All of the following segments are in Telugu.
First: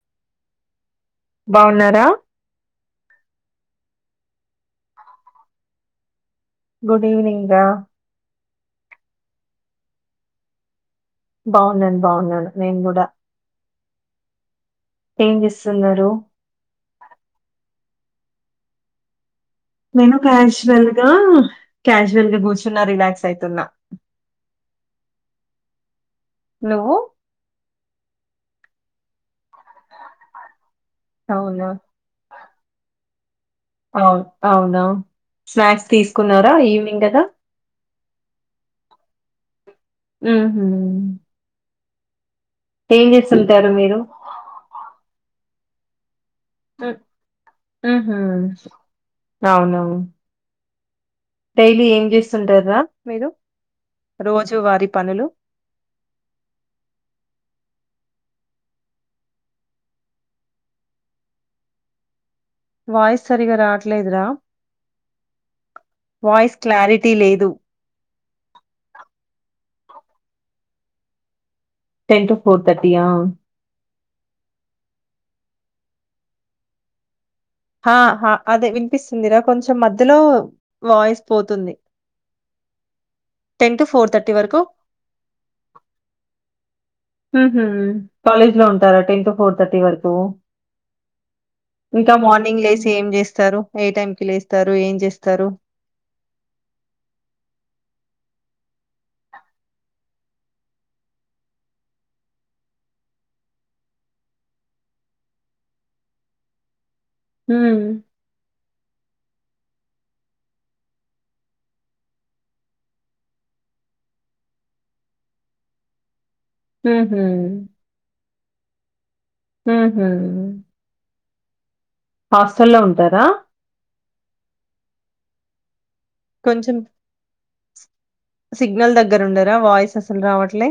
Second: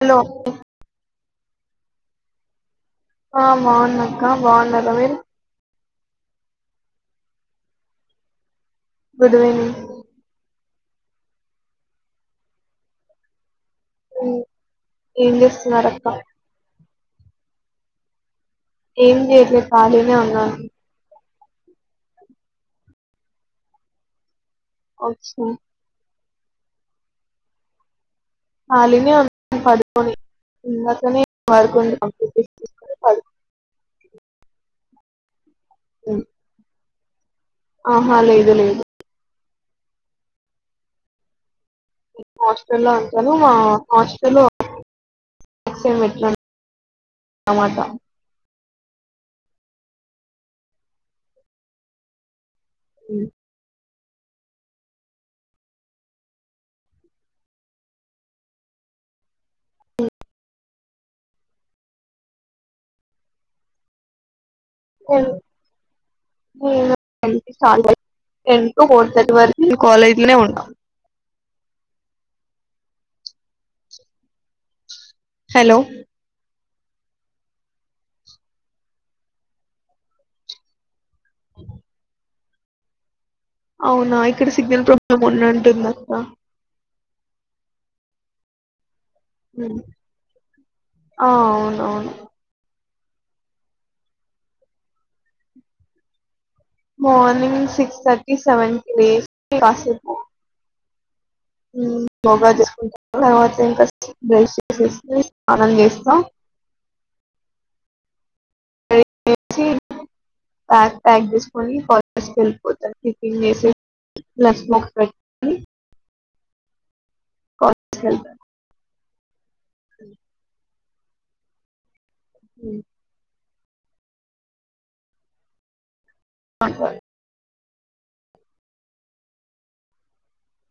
హలో బాగున్నారా ఆ బాగున్నక్క బాగున్న రవీర్ గుడ్ ఈవనింగ్కా గుడ్ ఈవినింగ్ బాగున్నాను బాగున్నాను నేను కూడా అఓ ఏం ఏడిస్ నక్క చేస్తున్నారు ఏం చే నేను కా్యాష్ వెన్గా క్యాజువల్ గా కూర్చున్నా రిలాక్స్ అయితుంద అచ్చా నువ్వు అాలని అం పదుకని ఇందకనే వ అవునా కొ కంప్లీకుని అవు అవునా స్నాక్స్ పడుకున్న తీసుకున్నారా ఈవినింగ్ రా ఆహా లేదు లేదు హు హ్మ్ హాస్టల్ల్లో అంటను మా మీరు హాస్టలు సెమ్మిట్రన్ మ్మ్ హు హ్మ్ అవునవును డైలీ ఏం చేస్తుంటార్ రా మీరు రోజువారి పనులు వాయిస్ సరిగ్గా రావట్లేదు రా క్లారిటీ లేదు చాలు టెన్ టు ఫోర్ థర్టీ వర్ నే కాలేజ్ లనే ఉంటా టెన్ టు ఫోర్ తర్టీయా హలో ఆ అదే వినిపిస్తుందిరా కొంచెం మధ్యలో వాయిస్ పోతుంది అవునా ఇక్కడ వరకు సిగ్నల్ ప్రాబ్లమ్ ఉన్నంటుంది అక్క ఊహూ కాలేజ్ లో ఉంటార ten to four um. Thirty వరకు ఆ అవునవును ఇంకా మార్నింగ్ లేచి ఏం చేస్తారు ఏ టైం కి లేస్తారు ఏం చేస్తారు మార్నింగ్ సిక్స్ థర్టీ సెవెన్ కి లేచి కాసేపు యోగా చేసుకుంటా తర్వాత ఇంకా బ్రష్ చేసేసి స్నానం చేస్తా హ్మ్ బ్యాగ్ ప్యాక్ తీసుకొని ఆఫీస్కీ వెళ్ళిపోతారు టిఫిన్ చేసి స్మాక్స్ పెట్ హ్మ్ [unintelligible] మ్మ్ హ్మ్ హాస్టల్ల్లో ఉంటారా కొంచం సిగ్నల్ దగ్గర ఉండరా వాయిస్ అసలు రావట్లే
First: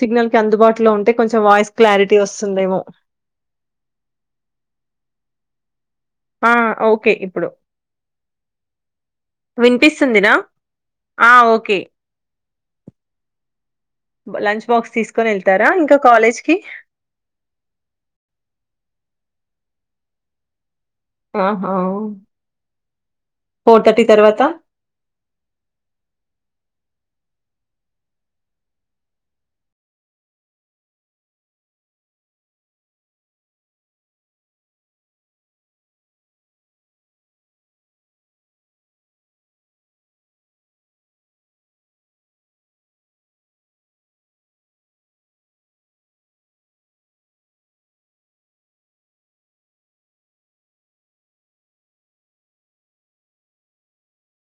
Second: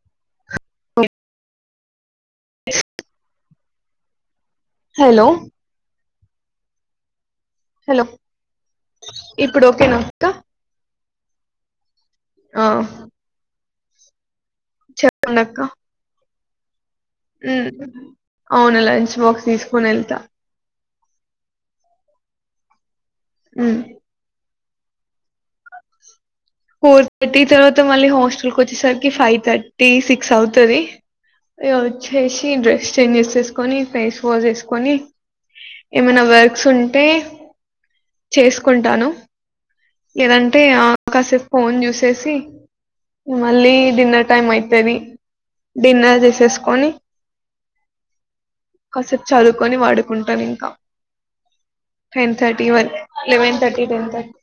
సిగ్నల్ కి అందుబాటులో ఉంటే కొంచెం వాయిస్ క్లారిటీ వస్తుందేమో హెలో ఆ ఓకే ఇప్పుడు హెలో ఇప్పుడు ఓకేనా అక్క వినిపిస్తుందినా? ఆ ఓకే ఆ బ లంచ్ బాక్స్ తీసుకొని వెళ్తారా ఇంకా కాలేజ్ కి ఉమ్ అవును లంచ్ బాక్స్ తీసుకొని వెళ్తా ఆహా ఫోర్ థర్టీ తర్వాత ఫోర్ థర్టీ తర్వాత మళ్ళీ హాస్టల్ కు వచ్చేసరికి ఫైవ్ థర్టీ సిక్స్ అవుతది. ఇగ వచ్చేసి డ్రెస్ చేంజ్ చేసేసుకొని ఫేస్ వాష్ చేసుకొని ఏమైనా వర్క్స్ ఉంటే చేసుకుంటాను లేదంటే ఆ కాసేపు ఫోన్ చూసేసి మళ్ళీ డిన్నర్ టైం అయితది, డిన్నర్ చేసేసుకొని కాసేపు చదువుకొని వడుకుంటాను ఇంకా, టెన్ థర్టీ వ లెవెన్ థర్టీ, టెన్ థర్టీ